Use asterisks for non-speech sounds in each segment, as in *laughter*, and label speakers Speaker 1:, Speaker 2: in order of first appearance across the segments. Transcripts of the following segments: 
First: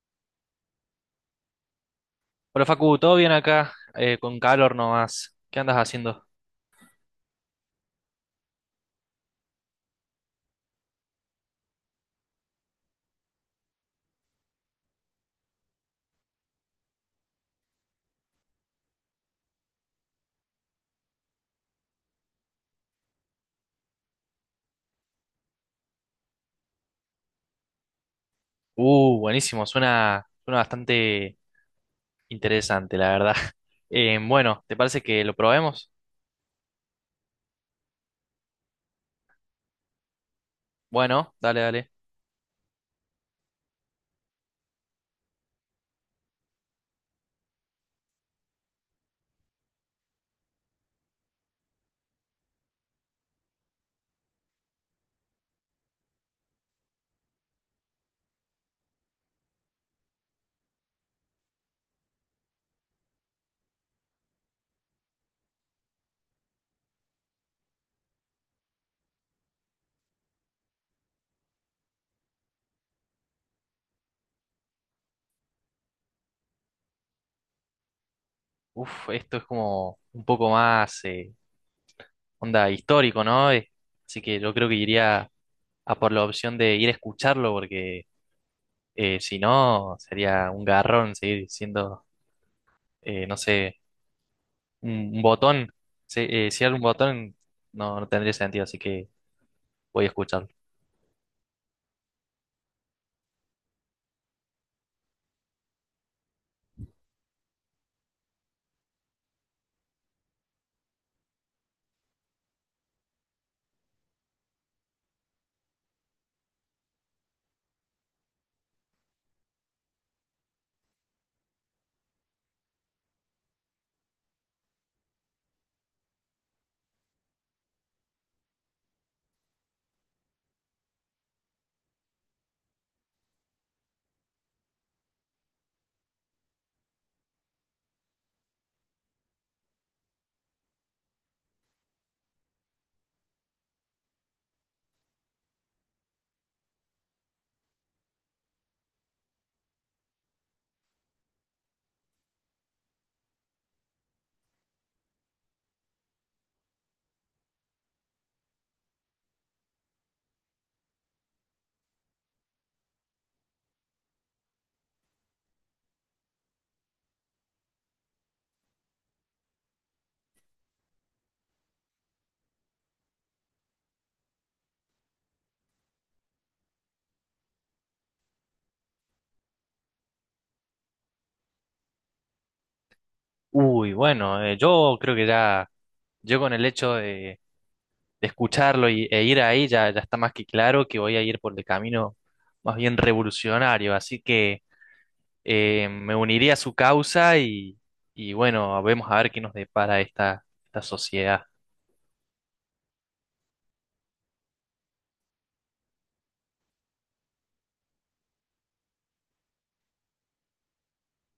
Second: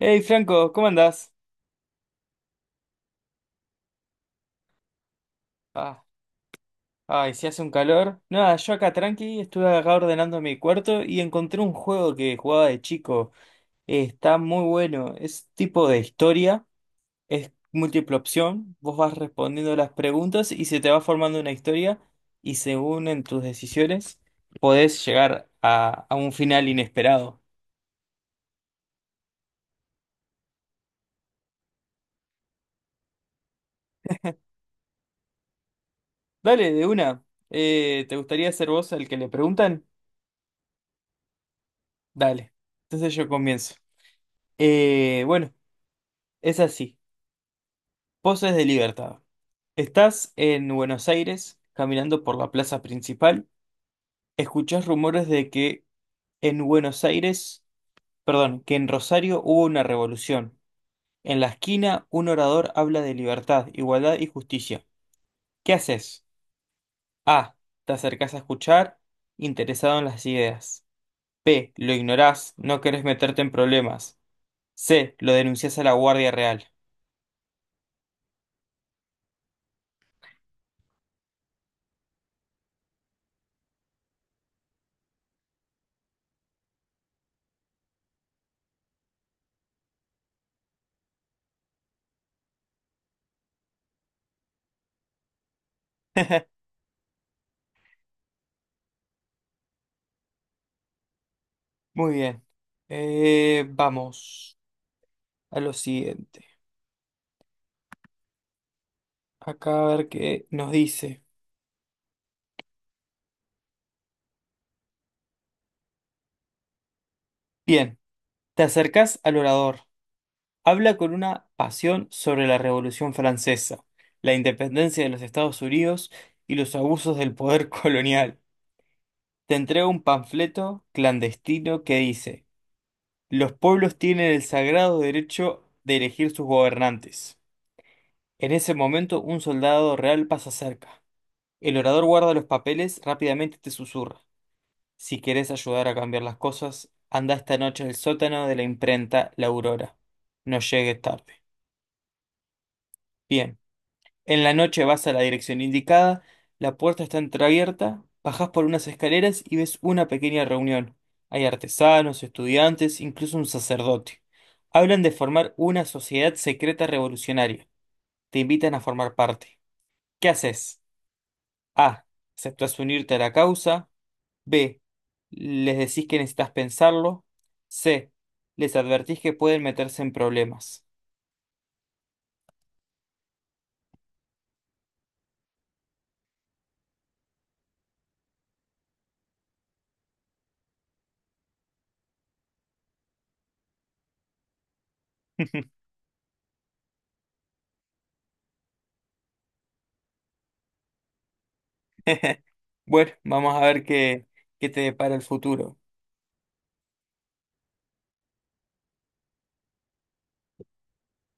Speaker 1: Hey Franco, ¿cómo andás?
Speaker 2: Hola Facu, ¿todo bien acá? Con calor nomás. ¿Qué andas
Speaker 1: Ah,
Speaker 2: haciendo?
Speaker 1: ay, si hace un calor. Nada, yo acá tranqui, estuve acá ordenando mi cuarto y encontré un juego que jugaba de chico. Está muy bueno, es tipo de historia, es múltiple opción, vos vas respondiendo las preguntas y se te va formando una historia y según en tus decisiones podés llegar a un final inesperado.
Speaker 2: Buenísimo, suena bastante interesante, la verdad. *laughs* Bueno, ¿te parece que lo probemos?
Speaker 1: Dale, de una. ¿te gustaría ser vos el que le preguntan?
Speaker 2: Bueno, dale.
Speaker 1: Dale, entonces yo comienzo. Bueno, es así. Poses de libertad. Estás en Buenos Aires, caminando por la plaza principal. Escuchás rumores de que en Buenos Aires, perdón, que en Rosario hubo una revolución. En la esquina, un orador habla de libertad, igualdad y justicia. ¿Qué haces? A. Te acercás a escuchar, interesado en las ideas. B. Lo ignorás, no querés meterte en problemas. C. Lo denunciás a la Guardia Real.
Speaker 2: Uf, esto es como un poco más onda histórico, ¿no? Así que yo creo que iría a por la opción de ir a escucharlo, porque si no, sería un garrón seguir siendo, no sé, un, un botón. Si,
Speaker 1: *laughs*
Speaker 2: si era un botón, no, no tendría sentido, así que voy a escucharlo.
Speaker 1: Muy bien. Vamos a lo siguiente. Acá a ver qué nos dice. Bien, te acercás al orador. Habla con una pasión sobre la Revolución Francesa, la independencia de los Estados Unidos y los abusos del poder *laughs* colonial. Te entrega un panfleto clandestino que dice, los pueblos tienen el sagrado derecho de elegir sus gobernantes. En ese momento un soldado real pasa cerca. El orador guarda los papeles, rápidamente te susurra. Si querés ayudar a cambiar las cosas, anda esta noche al sótano de la imprenta La Aurora. No llegues tarde. Bien, en la noche vas a la dirección indicada, la puerta está entreabierta, bajás por unas escaleras y ves una pequeña reunión. Hay artesanos, estudiantes, incluso un sacerdote. Hablan de formar una sociedad secreta revolucionaria. Te invitan a formar parte. ¿Qué haces? A. ¿Aceptas unirte a la causa? B. Les decís que necesitas pensarlo. C. Les advertís que pueden meterse en problemas.
Speaker 2: Uy, bueno, yo creo que ya, yo con el hecho de escucharlo y, e ir ahí, ya está más que claro que voy a ir por el camino más bien revolucionario, así que me uniría a su causa y bueno, vemos a ver qué nos depara esta sociedad.
Speaker 1: *laughs* Bueno, vamos a ver qué te depara el futuro.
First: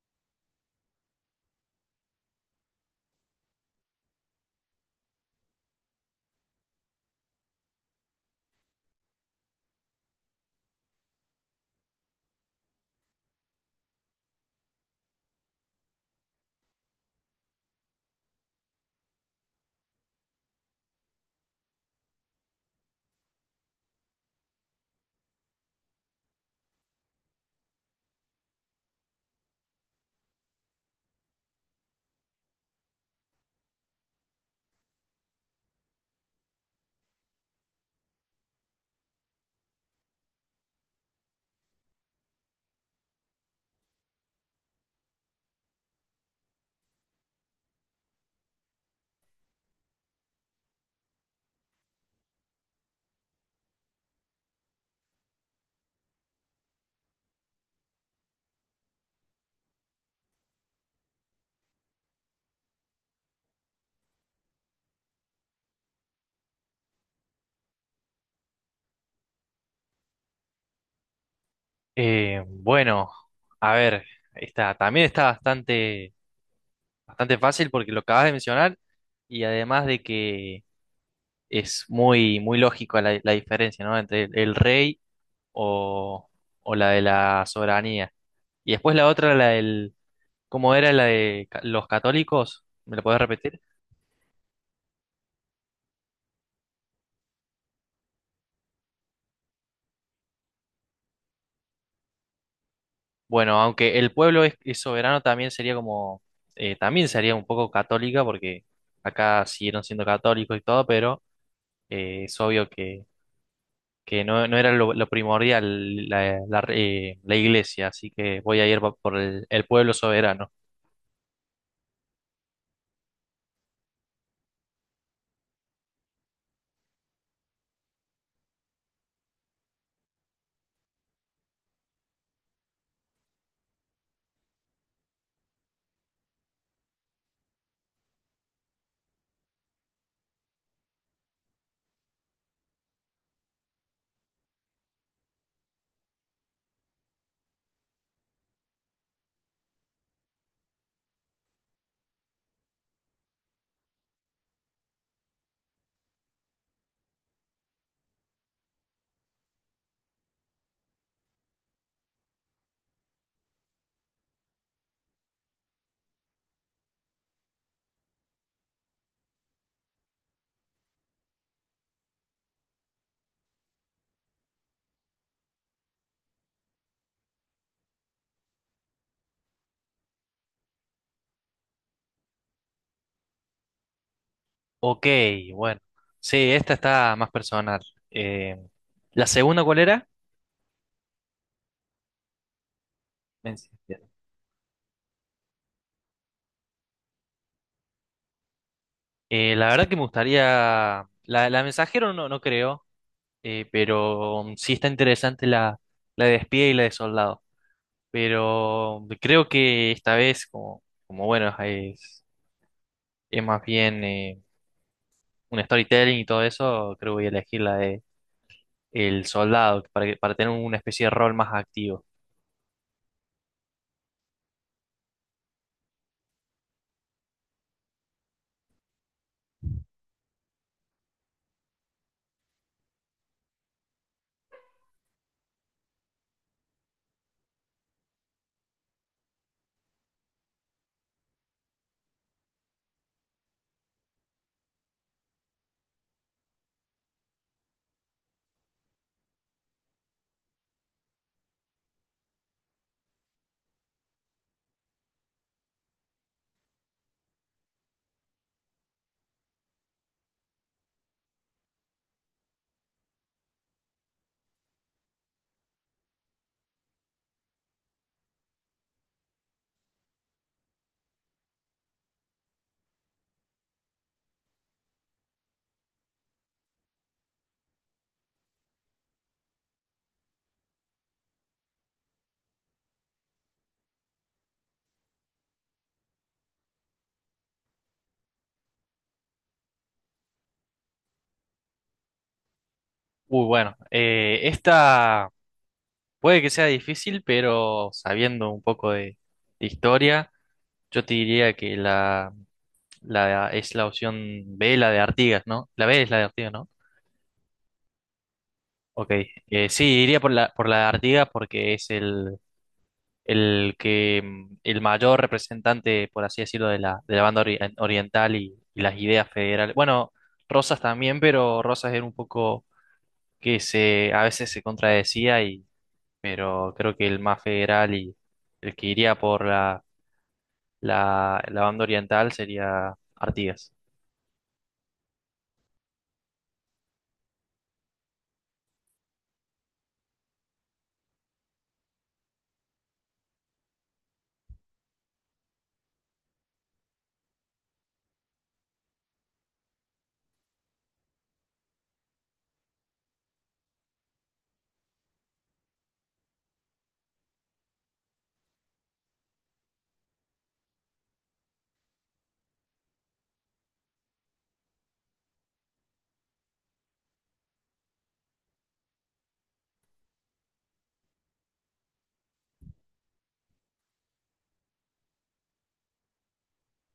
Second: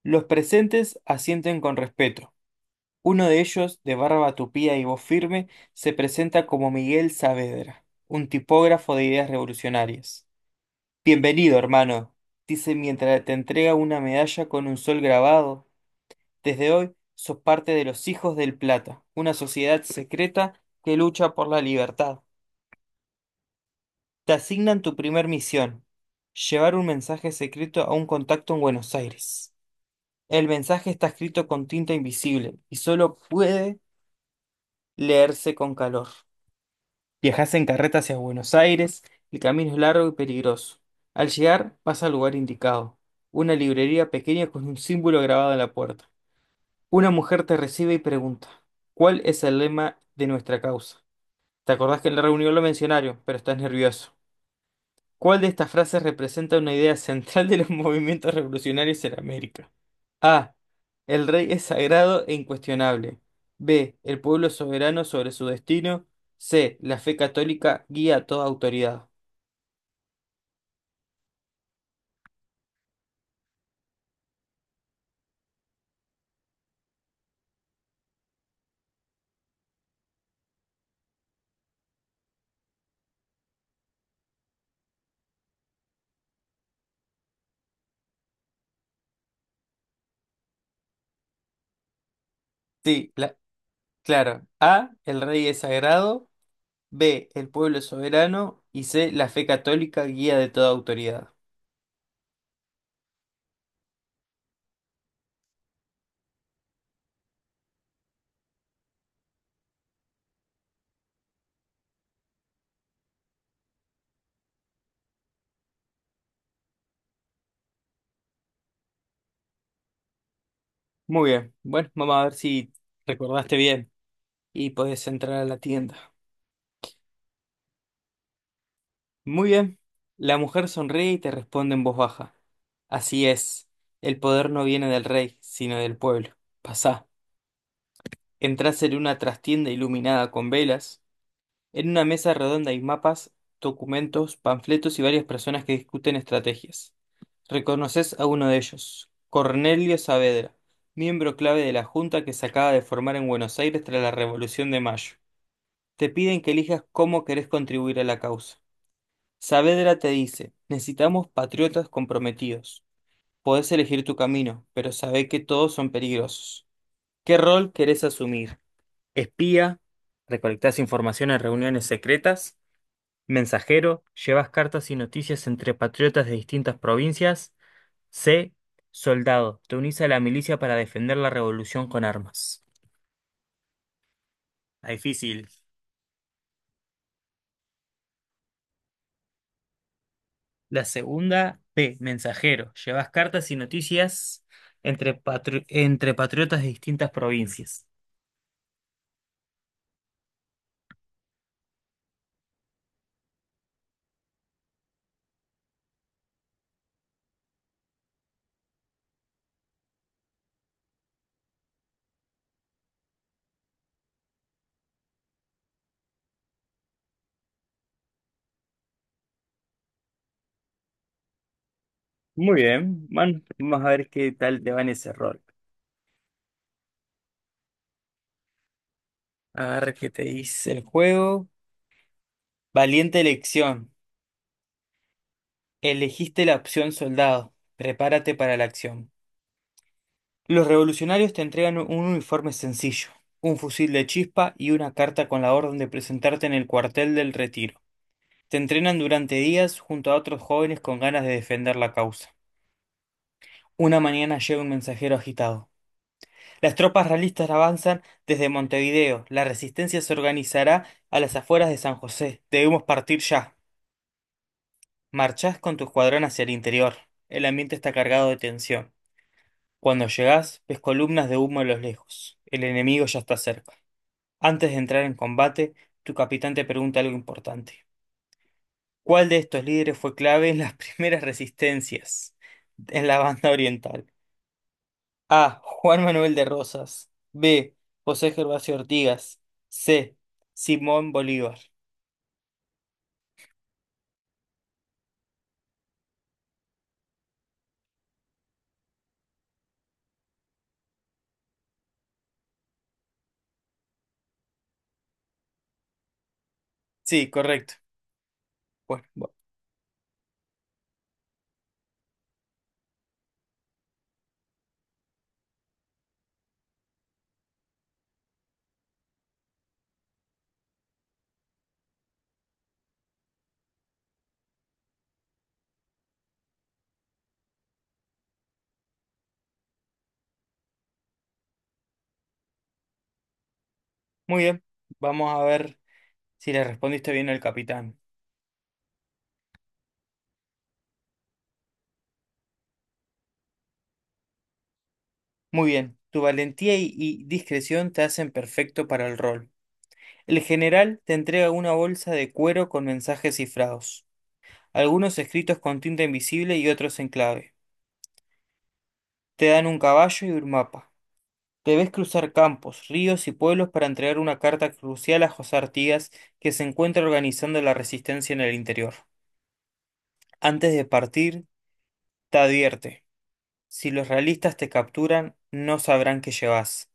Speaker 1: Los presentes asienten con respeto. Uno de ellos, de barba tupida y voz firme, se presenta como Miguel Saavedra, un tipógrafo de ideas revolucionarias. Bienvenido, hermano, dice mientras te entrega una medalla con un sol grabado. Desde hoy sos parte de los Hijos del Plata, una sociedad secreta que lucha por la libertad. Te asignan tu primer misión, llevar un mensaje secreto a un contacto en Buenos Aires. El mensaje está escrito con tinta invisible y solo puede leerse con calor. Viajás en carreta hacia Buenos Aires, el camino es largo y peligroso. Al llegar, vas al lugar indicado, una librería pequeña con un símbolo grabado en la puerta. Una mujer te recibe y pregunta, ¿cuál es el lema de nuestra causa? Te acordás que en la reunión lo mencionaron, pero estás nervioso. ¿Cuál de estas frases representa una idea central de los *laughs* movimientos revolucionarios en América? A. El rey es sagrado e incuestionable. B. El pueblo es soberano sobre su destino. C. La fe católica guía a toda autoridad.
Speaker 2: Bueno, a ver, también está bastante fácil porque lo acabas de mencionar y además de que es muy lógico la diferencia, ¿no? Entre el rey o, o la de la soberanía. Y después la otra, ¿cómo era la de los católicos? ¿Me la
Speaker 1: Sí,
Speaker 2: podés repetir?
Speaker 1: claro. A. El rey es sagrado. B. El pueblo es soberano. Y C. La fe católica guía de toda autoridad.
Speaker 2: Bueno, aunque el pueblo es soberano, también sería como, también sería un poco católica, porque acá siguieron siendo católicos y todo, pero es obvio que no, no era lo primordial la la iglesia, así que voy a ir por el pueblo soberano.
Speaker 1: Muy bien. Bueno, vamos a ver si recordaste bien y podés entrar a la tienda. Muy bien. La mujer sonríe y te responde en voz baja. Así es. El poder no viene del rey, sino del pueblo. Pasá. Entrás en una trastienda iluminada con velas. En una mesa redonda hay mapas, documentos, panfletos y varias personas que discuten estrategias. Reconoces a uno de ellos, Cornelio Saavedra, miembro clave de la junta que se acaba de formar en Buenos Aires tras la Revolución de Mayo. Te piden que elijas cómo querés contribuir a la causa. Saavedra te dice, necesitamos patriotas comprometidos. Podés elegir tu camino, pero sabé que todos son peligrosos. ¿Qué rol querés asumir? ¿Espía? ¿Recolectás información en reuniones secretas? ¿Mensajero? ¿Llevas cartas y noticias entre patriotas de distintas provincias? C. Soldado. Te unís a la milicia para defender la revolución con armas. Está
Speaker 2: Ok,
Speaker 1: difícil.
Speaker 2: bueno. Sí, esta está más personal. Eh, ¿La segunda cuál era?
Speaker 1: La segunda, P, mensajero. Llevas cartas y
Speaker 2: Messenger.
Speaker 1: noticias entre, entre patriotas de distintas provincias.
Speaker 2: La verdad que me gustaría. La mensajero no, no creo, pero mm, sí está interesante la de espía y la de soldado. Pero creo que esta vez, como, como bueno, es más bien un storytelling y todo eso, creo que voy a elegir la de el soldado para, para tener una especie de rol más activo.
Speaker 1: Muy bien, man, vamos a ver qué tal te va en ese rol. A ver qué te dice el juego. Valiente elección. Elegiste la opción soldado. Prepárate para la acción. Los revolucionarios te entregan un uniforme sencillo, un fusil de chispa y una carta con la orden de presentarte en el cuartel del Retiro. Te entrenan durante días junto a otros jóvenes con ganas de defender la causa. Una mañana llega un mensajero agitado. Las tropas realistas avanzan desde Montevideo. La resistencia se organizará a las afueras de San José. Debemos partir ya. Marchás con tu escuadrón hacia el interior. El ambiente está cargado de tensión. Cuando llegás, ves columnas de humo a los lejos. El enemigo ya está cerca. Antes de entrar en combate, tu capitán te pregunta algo importante. ¿Cuál de estos líderes fue clave en las *laughs* primeras resistencias en la banda oriental? A. Juan Manuel de Rosas. B. José Gervasio Ortigas. C. Simón Bolívar.
Speaker 2: Uy, bueno, esta puede que sea difícil, pero sabiendo un poco de historia. Yo te diría que la es la opción B, la de Artigas, ¿no? La B es la de Artigas, ¿no?
Speaker 1: Sí, correcto. Bueno,
Speaker 2: Ok. Sí, iría por por la de Artigas porque es el que mm, el mayor representante, por así decirlo, de de la banda oriental y las ideas federales. Bueno, Rosas también, pero Rosas era un poco que se a veces se contradecía y, pero creo que el más federal y el que iría por la banda oriental sería Artigas.
Speaker 1: muy bien. Vamos a ver si le respondiste bien al capitán. Muy bien. Tu valentía y discreción te hacen perfecto para el rol. El general te entrega una bolsa de cuero con mensajes cifrados, algunos escritos con tinta invisible y otros en clave. Te dan un caballo y un mapa. Debes cruzar campos, ríos y pueblos para entregar una carta crucial a José Artigas, que se encuentra organizando la resistencia en el interior. Antes de partir, te advierte. Si los realistas te capturan, no sabrán que llevas,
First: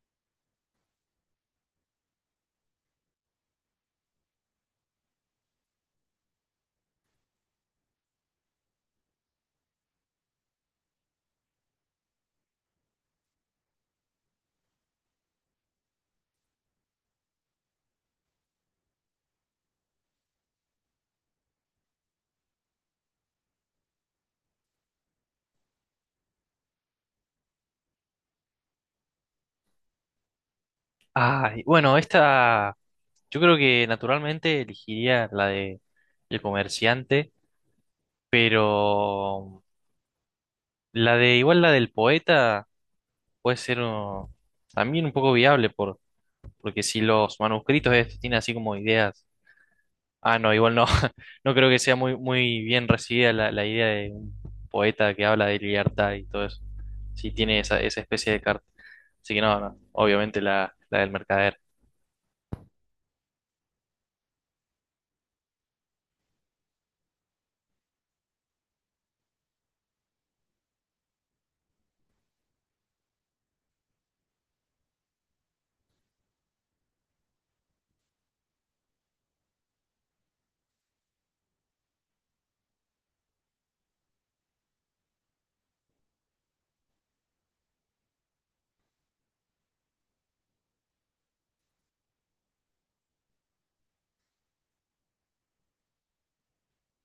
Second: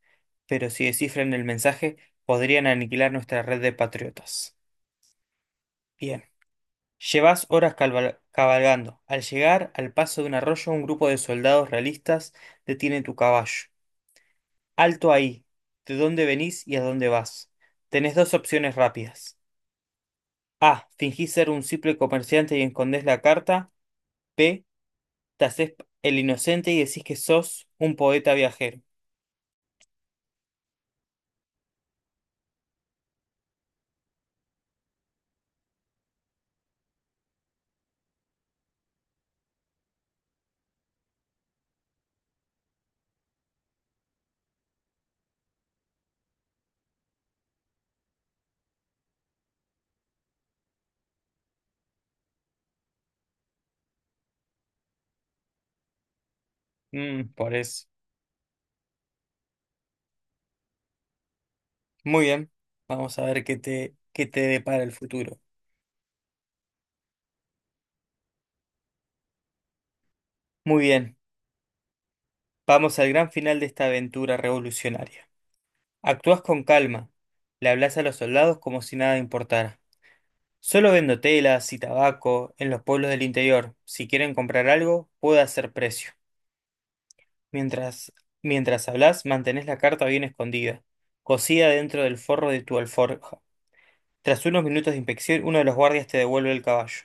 Speaker 1: pero si descifran el mensaje, podrían aniquilar nuestra red de patriotas. Bien. Llevas horas cabalgando. Al llegar al paso de un arroyo, un grupo de soldados realistas detiene tu caballo. Alto ahí. ¿De dónde venís y a dónde vas? Tenés dos opciones rápidas. A. Fingís ser un simple comerciante y escondés la carta. B. Te hacés el inocente y decís que sos un poeta viajero.
Speaker 2: Ay, bueno, esta yo creo que naturalmente elegiría la de el comerciante, pero la de igual la del poeta puede ser también un poco viable por, porque si los manuscritos estos tienen así como ideas. Ah, no, igual no. *laughs* No creo que sea muy muy bien recibida la idea de un poeta que habla de libertad y todo eso.
Speaker 1: Mm,
Speaker 2: Si
Speaker 1: por
Speaker 2: tiene
Speaker 1: eso.
Speaker 2: esa especie de carta. Así que no, no, obviamente la del mercader.
Speaker 1: Muy bien. Vamos a ver qué te depara el futuro. Muy bien. Vamos al gran final de esta aventura revolucionaria. Actúas con calma. Le hablas a los soldados como si nada importara. Solo vendo telas y tabaco en los pueblos del interior. Si quieren comprar algo, puedo hacer precio. Mientras, mientras hablas, mantenés la carta bien escondida, cosida dentro del forro de tu alforja. Tras unos minutos de inspección, uno de los guardias te devuelve el caballo.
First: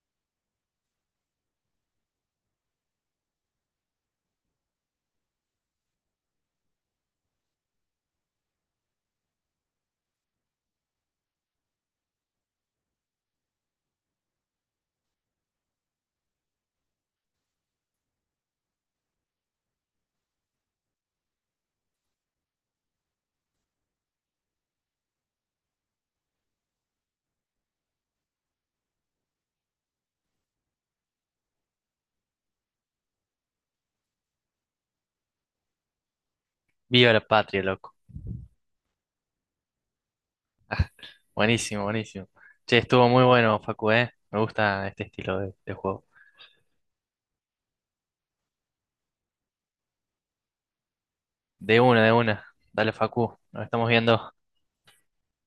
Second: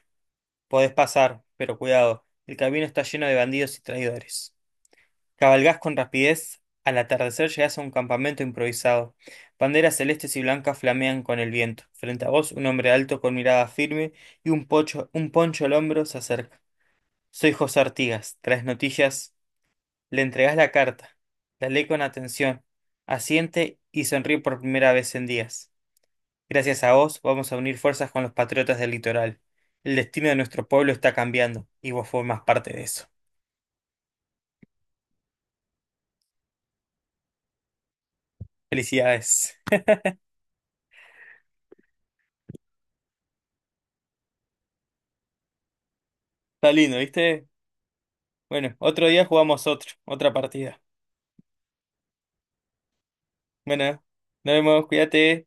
Speaker 1: Podés pasar, pero cuidado, el camino está lleno de bandidos y traidores. Cabalgás con rapidez, al atardecer llegás a un campamento improvisado. Banderas celestes y blancas flamean con el viento. Frente a vos, un hombre alto con mirada firme y un poncho al hombro se acerca. Soy José Artigas. Traes noticias. Le entregás la carta. La lee con atención. Asiente y sonríe por primera vez en días. Gracias a vos, vamos a unir fuerzas con los patriotas del litoral. El destino de nuestro pueblo está cambiando y vos formás parte de eso.
Speaker 2: Viva la patria, loco.
Speaker 1: Felicidades.
Speaker 2: Buenísimo, buenísimo. Che, estuvo muy bueno, Facu, ¿eh? Me gusta este estilo de juego.
Speaker 1: Está lindo, ¿viste? Bueno, otro día jugamos otra partida.
Speaker 2: De una, de una. Dale, Facu, nos
Speaker 1: Bueno,
Speaker 2: estamos
Speaker 1: nos
Speaker 2: viendo.
Speaker 1: vemos, cuídate.